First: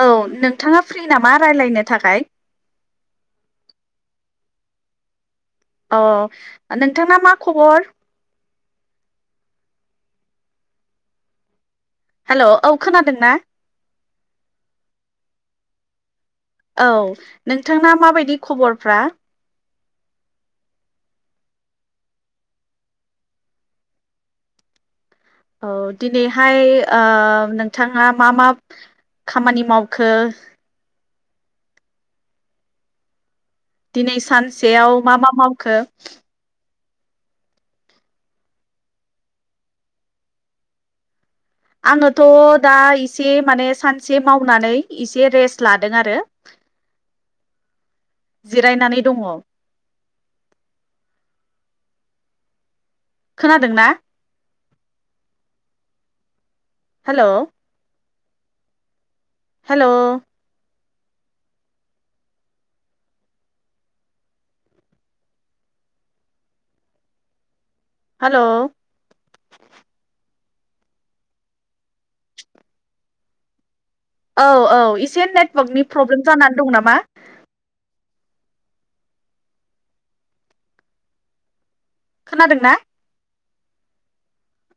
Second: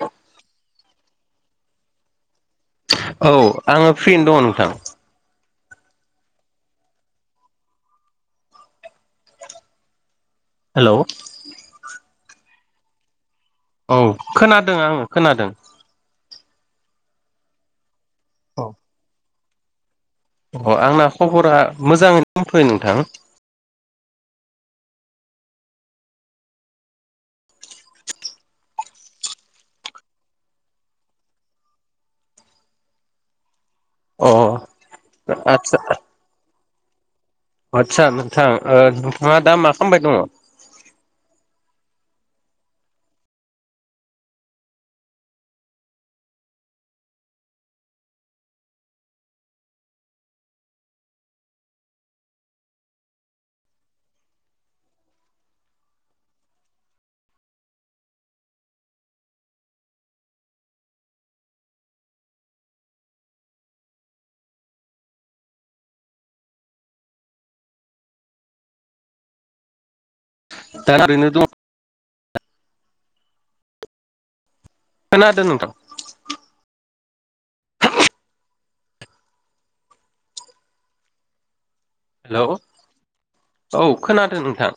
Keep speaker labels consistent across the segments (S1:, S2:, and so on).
S1: औ नोंथाङा फ्रि नामा रायलायनो थाखाय।
S2: औ आङो फ्रिनो दङ नोंथां।
S1: अ नोंथाङा मा खबर?
S2: हेलौ
S1: हेलौ औ खोनादों ना?
S2: औ खोनादों आङो खोनादों,
S1: औ नोंथांना माबायदि ख'बरफ्रा,
S2: अ आंना खबरा मोजाङैनो दथ'यो नोंथां।
S1: औ दिनैहाय ओ नोंथाङा मा मा, खामानि मावखो, दिनै
S2: अ
S1: सानसेयाव मा मा मावखो?
S2: आतसा नोंथां नोंथाङा दा मा खालामबाय दङ?
S1: आंङोथ दा एसे माने सानसे मावनानै एसे रेस लादों आरो जिरायनानै दङ। खोनादों ना? हेल' हेल' हेल'
S2: दा ओरैनो दं।
S1: औ औ एसे
S2: खोनादों नोंथां
S1: नेटवर्कनि प्रब्लेम जानानै दं नामा?
S2: हेलौ
S1: खोनादों ना?
S2: औ खोनादों नोंथां।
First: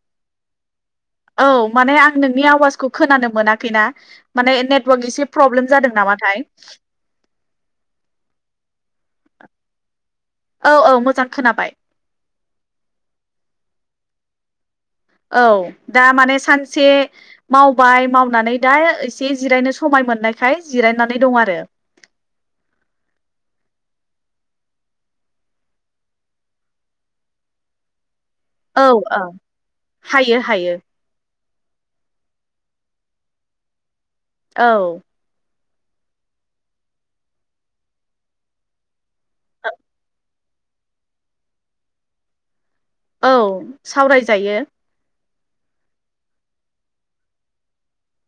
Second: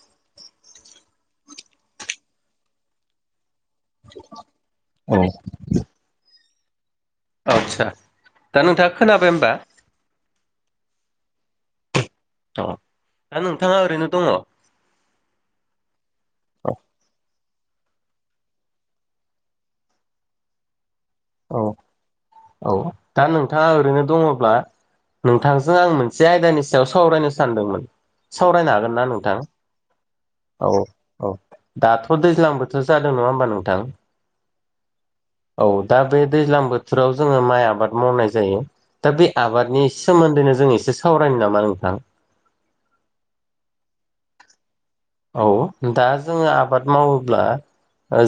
S1: औ माने आं नोंनि आवाजखौ खोनानो मोनाखै। ना माने नेटवर्क
S2: औ
S1: एसे प्रब्लेम जादों नामाथाय?
S2: औ आस्सा दा नोंथाङा खोनाबाय ओमबा?
S1: औ औ मोजां खोनाबाय।
S2: औ दा नोंथाङा ओरैनो दङ।
S1: औ दा माने सानसे मावबाय मावनानै दा एसे जिरायनो समाय मोननायखाय जिरायनो
S2: औ औ दा नोंथाङा ओरैनो दङ। अ नोंथांजों आं मोनसे आयदानि सायाव सावरायनो सानदोंमोन। सावरायनो
S1: औ
S2: हागोन ना
S1: औ
S2: नोंथां?
S1: हायो
S2: औ
S1: हायो
S2: औ दाथ दैज्लां बोथोर बेथ जादों नङा होमबा नोंथां?
S1: औ।
S2: औ दा बे दैज्लां बोथोराव जोङो माइ आबाद मावनाय जायो। दा बे आबादनि सोमोन्दैनो जों एसे सावरायनो नामा नोंथां?
S1: औ सावरायजायो
S2: औ दा जोङो आबाद मावोब्ला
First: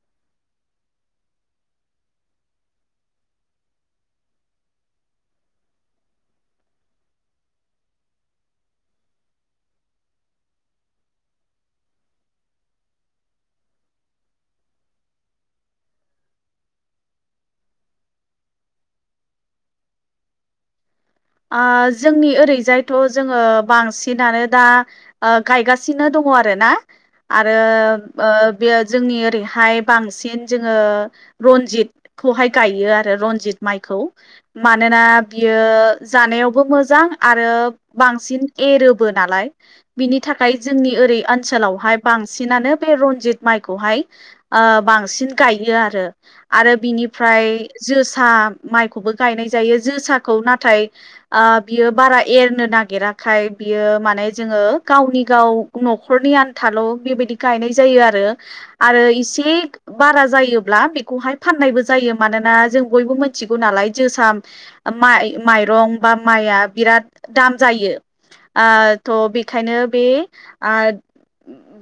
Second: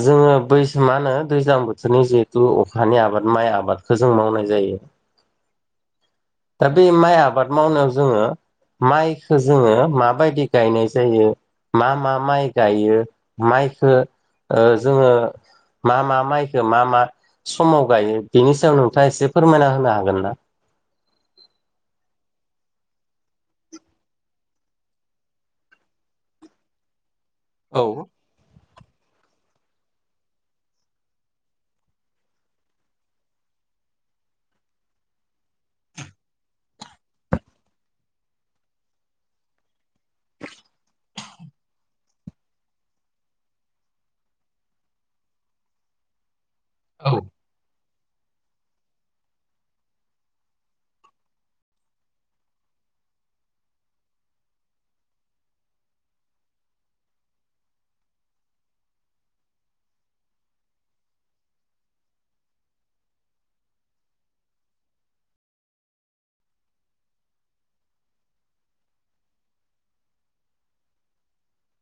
S2: जोङो बै मा होनो दैज्लां बोथोरनि जिहेथु अखानि आबाद माइ आबादखौ जों मावनाय जायो ए दा बे माइ आबाद मावनायाव जोङो माइखो जोङो माबायदि गायनाय जायो। मा मा माइ गायो माइखो ओ जोङो मा मा माइखो मा मा समाव गायो बिनि सायाव नोंथाङा एसे फोरमायना होनो हागोन ना?
S1: ओ जोंनि ओरै जायथ जोङो बांसिनानो दा ओ गायगासिनो दङ आरो ना। आरो
S2: औ
S1: ओ बेयो जोंनि ओरैहाय बांसिन जोङो रनजितखौहाय गायो आरो रनजित माइखौ मानोना बियो जानायावबो मोजां आरो बांसिन एरोबो नालाय बिनि थाखाय जोंनि ओरै ओनसोलावहाय बांसिनानो बे रनजित माइखौहाय ओ बांसिन गायो आरो आरो
S2: औ
S1: बिनिफ्राय जोसा माइखौबो गायनाय जायो जोसाखौ नाथाय बियो बारा एरनो नागिराखाय बियो माने जोङो गावनि गाव न' न'खरनि आनथाल' बेबायदि गायनाय जायो आरो आरो इसे बारा जायोब्ला फाननायबो जायो मानोना जों बयबो मोनथि गौ नालाय जोसा माइ रं बा माइआ बिराद दाम जायो। थ' बेखायनो बे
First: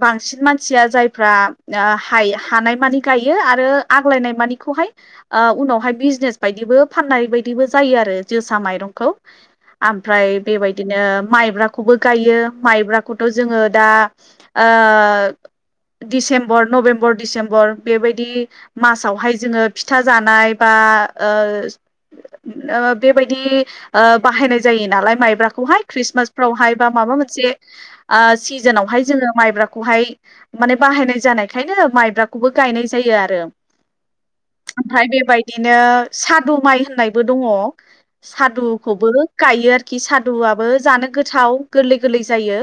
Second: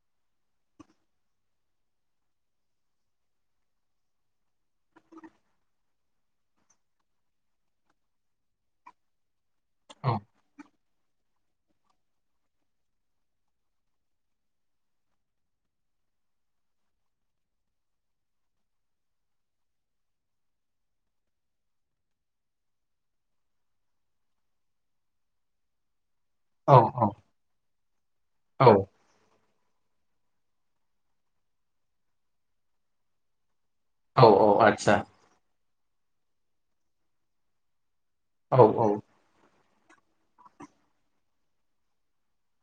S1: बांसिन मानसिया जायफ्रा हानाय मानि गायो आरो आग्लायनाय मानि उनाव हाय बिजनेस बाइदि बो फाननाय बाइदि बो जायो आरो माइरंखौ
S2: औ
S1: आमफ्राय बेबायदिनो माइब्राखौबो गायो माइब्राखौथ' जोङो दा ओ दिसेम्बर नभेम्बर डिसेम्बर बेबायदि मासावहाय जोङो फिथा जानाय बा आ ओ बेबादि दि ओ बाहायनाय जायो नालाय माइब्राखौहाय ख्रिसमास फोरावहाय बा माबा मोनसे
S2: औ
S1: सिजोनावहाय जोङो माइब्रा खौहाय माने बाहायनाय जानायखायनो माइब्राखौबो गायनाय जायो आरो।
S2: औ औ आदसा
S1: बिदिनो सादु माइ होननायबो दङ
S2: औ
S1: सादुखौबो गायो आरो खि सादुआबो जानो गोथाव गोरलै गोरलै जायो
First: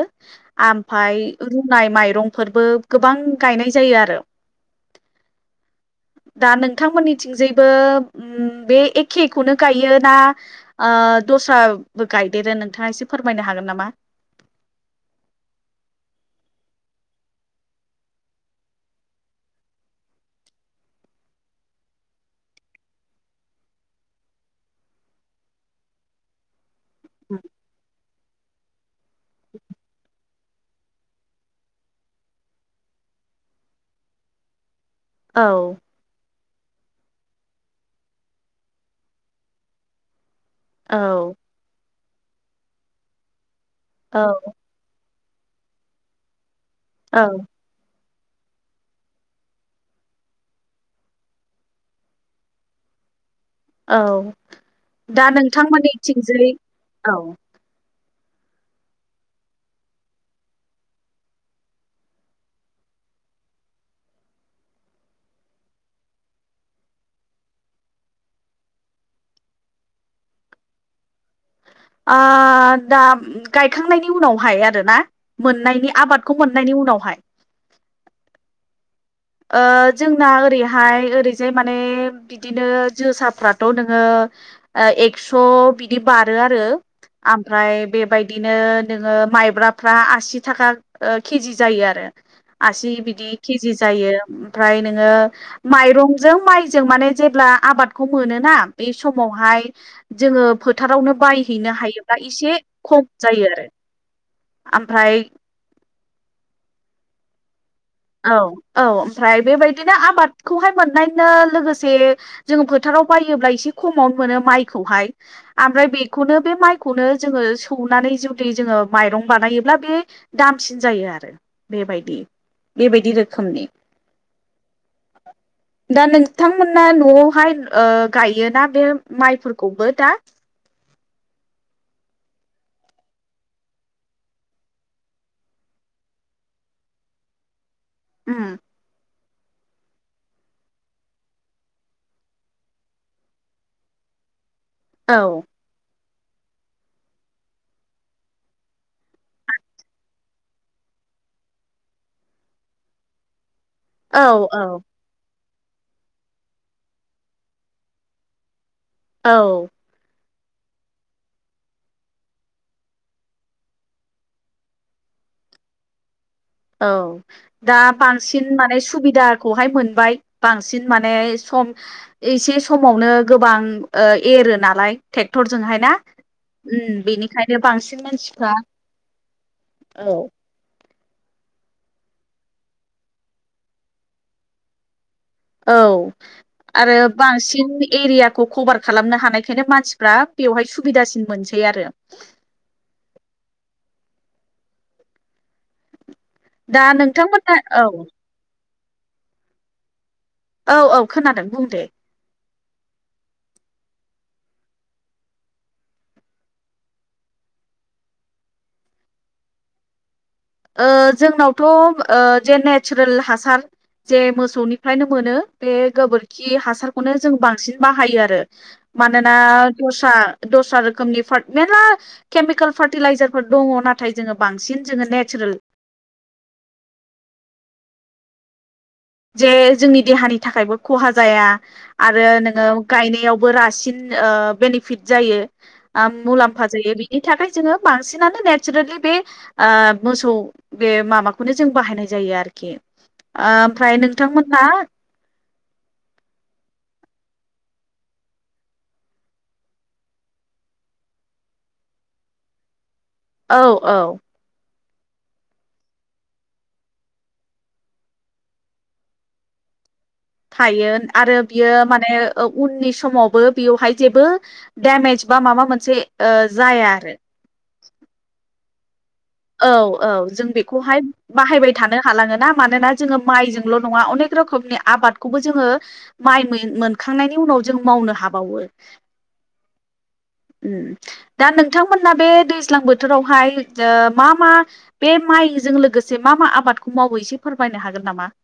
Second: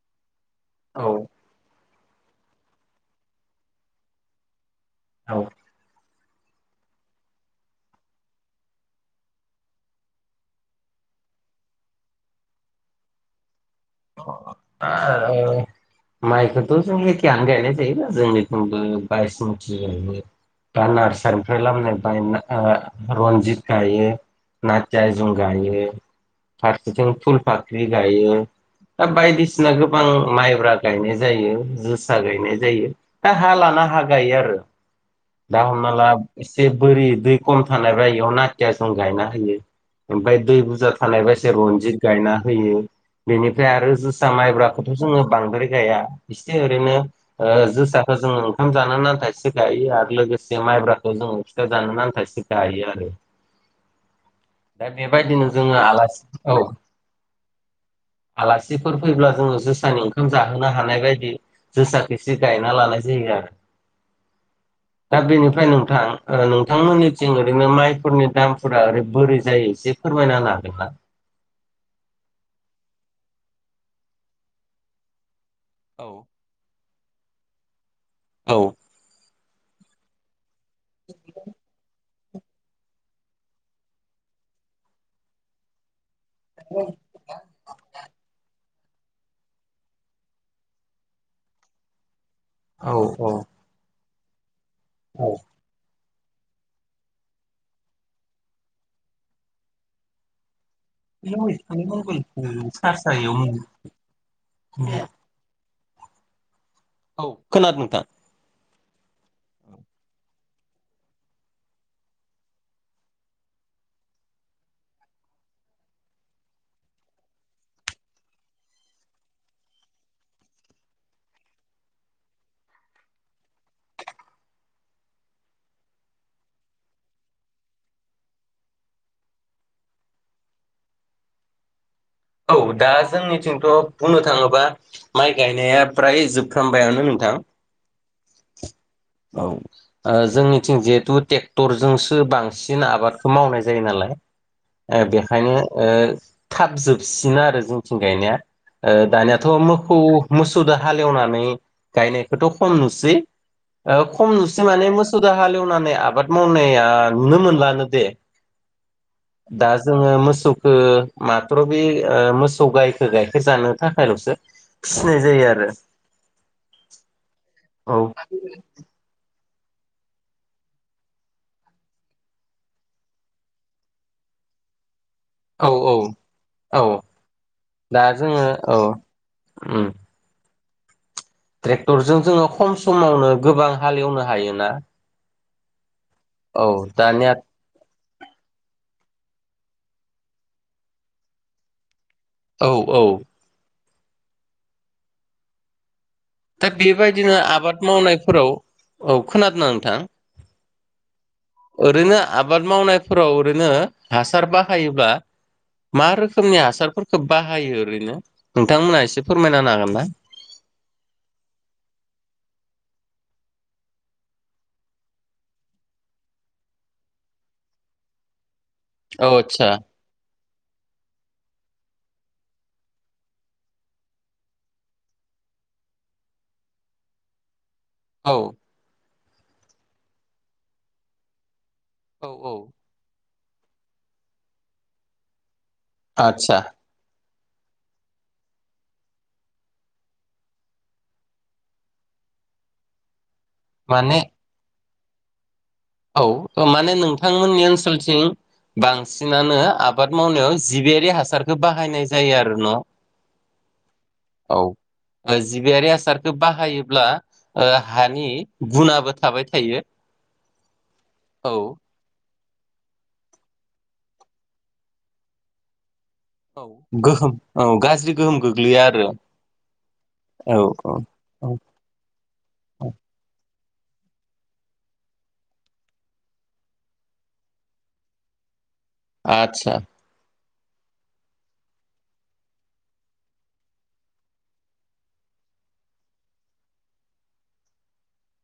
S2: औ
S1: आमफ्राय रुनाय माइ रंफोरबो गोबां गायनाय जायो आरो।
S2: औ
S1: दा नोंथांमोननिथिंजायबो ओम बे एखेखौनो गायो ना ओ दस्राबो गायदेरो नोंथाङा एसे फोरमायनो हागोन नामा?
S2: [unintelligible] माइखौथ' जों एखेयनो गायनाय जायोना जोंनिबो बायस मुथि गायो। दा नार्सारिनिफ्राय लाबोनाय बायना ओ रन्जित गायो। नारजायजं जों गायो फारसेथिं फुल फाख्रि गायो। दा बायदिसिना गोबां माइ फोरा गायनाय जायो जोसा गायनाय जायो हा हा लाना हा गायो आरो।
S1: औ
S2: दा हमना ला एसे बोरि दै खम थानाय बा इयाव नाथिया जं गायना होयो ओमफ्राय दै बुरजा थानाय बा
S1: औ
S2: इसे रनजित गायना होयो बेनिफ्राय आरो जोसा
S1: औ
S2: माइब्राखौथ' जोङो बांद्राय गाया इसे ओरैनो
S1: औ
S2: ओ जोसा खौ जोङो ओंखाम जानो आन्था इसे गायो आरो लोगोसे माइब्राखौ जोङो फिथा जानो नान्था इसे गायो आरो।
S1: औ
S2: दा बेबायदिनो जोङो आलासि औ
S1: औ
S2: आलासिफोर फैब्ला जोङो जोसानि ओंखाम जाहोनो हानाय बायदि जोसाखौसे गायना लानाय जायो आरो।
S1: [unintelligible]
S2: दा बेनिफ्राय नोंथां ओ नोंथांमोननिथिं ओरैनो माइफोरनि दामफोरा ओरै बोरै जायो एसे फोरमायना होनो हागोन ना?
S1: ओ दा गायखांनायनि उनावहाय आरोना मोननायनि
S2: औ
S1: आबादखौ मोननायनि उनावहाय?
S2: औ
S1: ओ जोंना ओरैहाय ओरैजाय माने बिदिनो जोसाफ्राथ' नोङो एक्स' बिदि बारो आरो ओमफ्राय बेबायदिनो नोङो मायब्राफ्रा आसि थाखा केजि जायो आरो आसि
S2: औ औ
S1: बिदि केजि जायो ओमफ्राय नोङो
S2: औ
S1: माइरं जों माइजों माने जेब्ला आबादखौ मोनोना बे समावहाय जोङो फोथारावनो बायहैनो हायोब्ला एसे खम जायो आरो। ओमफ्राय
S2: औ खोनादों नोंथां।
S1: औ औ ओमफ्राय बेबायदिनो आबादखौहाय मोननायनो लोगोसे जोङो फोथाराव बायोब्ला एसे खमावनो मोनो माइखौहाय आमफ्राय बेखौनो बे माइखौनो जोङो सौनानै जुैदि जों ओ माइरं बानायोब्ला बे दामसिन जायो आरो बेबायदि। बेबायदि रोखोमनि [inaudible] दा नोंथांमोना न'आवहाय ओ गायोना बे माइफोरखौबो दा।
S2: औ दा जोंनिथिंथ' बुंनो थाङोबा माइ गायनाया फ्राय जोबफ्रामबायानो नों थां।
S1: ओम
S2: औ ओ जोंनिथिं जिहेथु ट्रेक्टरजोंसो बांसिन आबादखो मावनाय जायो नालाय ओ
S1: औ
S2: बेखायनो ओ थाब जोबसिनो आरो जोंथिं गायनाया। ओ दानियाथ' मोखौ मोसौदो हालेवनानै गायनायखोथ' खम नुसै ओ
S1: औ
S2: खम नुसै
S1: औ
S2: माने मोसौ दा हालेव नानै आबाद मावनाया नुनो मोनलानो दे
S1: औ
S2: दा जोंओ मोस सौ खो मार्थ बे ओ मोसौ गायखो गाइखेर जानो थाखायल'सो फिनाय जायो आरो।
S1: औ दा
S2: औ
S1: बांसिन माने सुबिदा खौहाय मोनबाय बांसिन माने सम एसे समावनो गोबां ओ ए रो नालाय।
S2: औ
S1: ट्रेक्टरजोंहाय ना
S2: औ औ
S1: ओम बेनिखायनो बांसिन
S2: दा जोङो
S1: मानसिफ्रा
S2: औ उम
S1: औ।
S2: ट्रेक्टरजों जोङो खम समावनो गोबां हालेवनो हायोना।
S1: औ
S2: औ
S1: आरो
S2: दानिया
S1: बांसिन एरियाखौ कभार खालामनो हानाय बेखायनो मानसिफ्रा बेवहाय सुबिदासिन मोनसै आरो।
S2: औ औ। दा बेबायदिनो
S1: नोंथांमोना
S2: आबाद
S1: औ
S2: मावनायफोराव औ खोनादो ना नोंथां।
S1: औ औ खोनादों बुं दे
S2: ओरैनो आबाद मावनायफोराव ओरैनो हासार बाहायोब्ला मा रोखोमनि हासारफोरखो बाहायो ओरैनो नोंथांमोनहा एसे फोरमायना हागोन ना?
S1: ओ जोंनावथ' ओ जे नेचारेल हासार जे मोसौनिफ्रायनो मोनो बे गोबोरखि हासारखौनो जों बांसिन बाहायो आरो।
S2: औ
S1: मानोना
S2: आदसा
S1: दस्रा दस्रा रोखोमनि फा मेरला केमिकेल फार्टिलाइजार फोर दङ नाथाय जोङो बांसिन जोंओ ने चारेल
S2: औ।
S1: जे जोंनि देहानि थाखायबो खहा जाया आरो
S2: औ औ
S1: नोङो गायनायाव बो रासिन ओ बेनिफिट जायो आम
S2: आदसा
S1: मुलाम्फा जायो बिनि थाखाय जोङो बांसिनानो नेचारेलि बे ओ मोसौ बे माबाखौनो जों बाहायनाय जाय यो आरोखि ओमफ्राय
S2: माने
S1: नोंथांमोनहा
S2: औ माने नोंथांमोननि ओनसोलथिं बांसिनानो आबाद मावनायाव जिबियारि हासारखौ बाहायनाय जायो आरो न'
S1: औ औ।
S2: औ जिबियारि हासारखो बाहायोब्ला ओ हानि गुुनाबो थाबाय थायो।
S1: थायो आरो
S2: औ
S1: बियो माने उननि समावबो बेयावहाय जेबो देमेज बा माबा मोनसे ओ
S2: औ
S1: जाया आरो
S2: गोहोम औ गाज्रि गोहोम गोग्लैया आरो।
S1: औ औ जों
S2: औ
S1: बेखौहाय
S2: औ
S1: बाहायबाय थानो हालाङोना
S2: औ
S1: मानोना जोङो माइजों ल' नङा अनेक रोखोमनि आबादखौबो जोङो माइ मोनखांनायनि उनाव जों मावनो हाबावो।
S2: आतसा।
S1: ओम दा नोंथांमोना बे दैज्लां बोथोरावहाय ओ मा मा बे माइजों लोगोसे मा मा आबादखौ मावो एसे फोरमायनो हागोन नामा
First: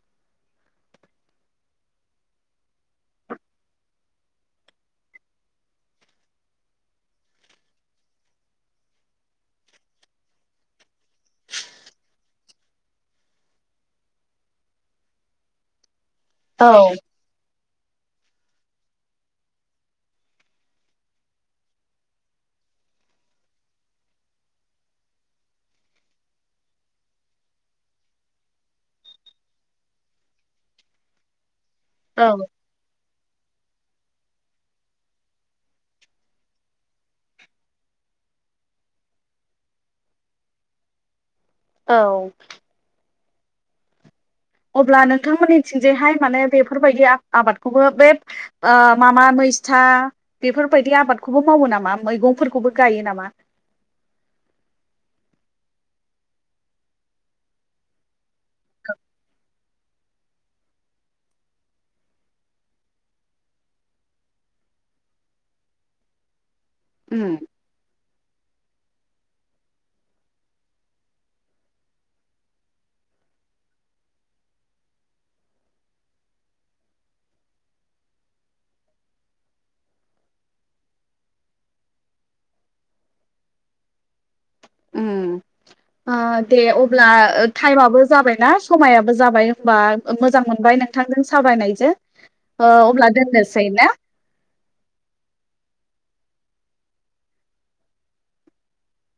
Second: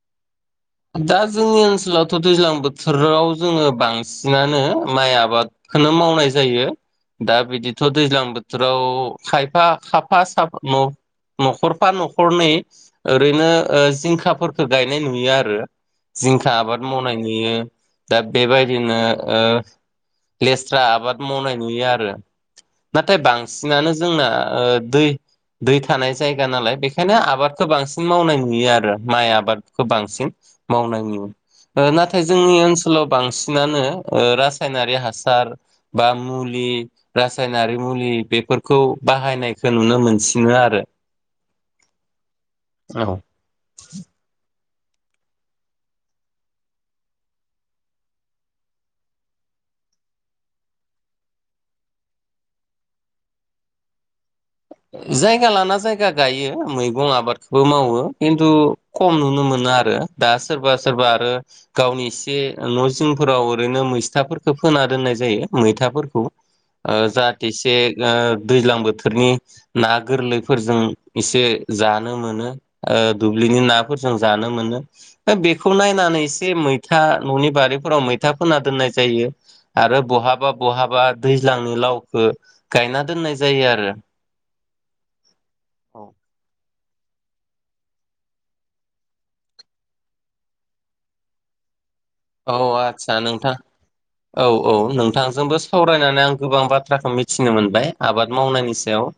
S2: दा जोंनि ओनसोलावथ दैज्लां बोथोराव जोङो बांसिनानो माइ आबाद खोनो मावनाय जायो। दा बिदिथ दैज्लां बोथोराव खायफा खाफा साफा न नखरफा नखरनै ओरैनो ओ जिंखाफोरखौ गायनाय नुयो आरो आरो जिंखा
S1: औ
S2: आबाद मावनाय नुयो दा बेबायदिनो ओ लेस्रा आबाद मावनाय नुयो आरो नाथाय बांसिनानो जोंना ओ दै दै थानाय जायगा नालाय बेखायनो आबादखौ बांसिन मावनाय नुयो आरो माइ आबादखौ बांसिन मावनायनि नुयो नाथाय
S1: औ
S2: जोंनि ओनसोलाव बांसिनानो ओ रासायनारि हासार बा मुलि रासायनारि मुलि बे बेफोरखौ बाहायनायखौ नुनो मोनसिनो आरो
S1: औ
S2: औ
S1: अब्ला नोंथांमोननिथिंजाय हाय माने बेफोरबायदि आबादखौबो बे ओ मा मा मै था बेफोरबायदि आबादखौबो मावो नामा मैगंफोरखौबो गायो नामा
S2: जायगा लाना जायगा गायो मैगं आबादखौबो मावो खिन्थु खम नुनो मोनो आरो दा सोरबा सोरबा आरो गावनि एसे न जिंफोराव ओरैनो मैस्थाफोरखौ फोन दोननाय जायो मैथाफोरखौ ओ
S1: उम
S2: जाहाथेसे दैज्लां बोथोरनि ना गोरलैफोरजों एसे जानो मोनो ओ दुब्लिनि नाफोरजों जानो मोनो बेखौ नायनानै एसे मैथा ननि बारिफोराव मैथा फोना दोननाय जायो आरो बहाबा बहाबा दैज्लांनि लावखो गायना दोननाय जायो आरो
S1: उम
S2: औ
S1: आ दे अ अब्ला टाइमाबबो जाबायना समायाबो जाबाय होनोमबा मोजां मोनबाय नोंथांजों सावरायनायजों
S2: औ
S1: ओ अब्ला
S2: आस्सा नोंथां
S1: दोननोसै ना
S2: औ औ नोंथांजोंबो सावरायनानै आं गोबां बाथ्राखौ मिथिनो मोनबाय आबाद मावनायनि सायाव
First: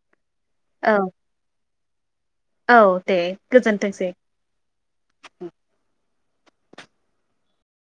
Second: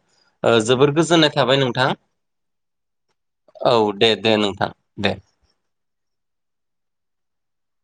S2: ओ
S1: औ
S2: जोबोर गोजोननाय थाबाय नोंथां
S1: औ दे
S2: औ
S1: गोजोनथोंसै
S2: दे दे नोंथां दे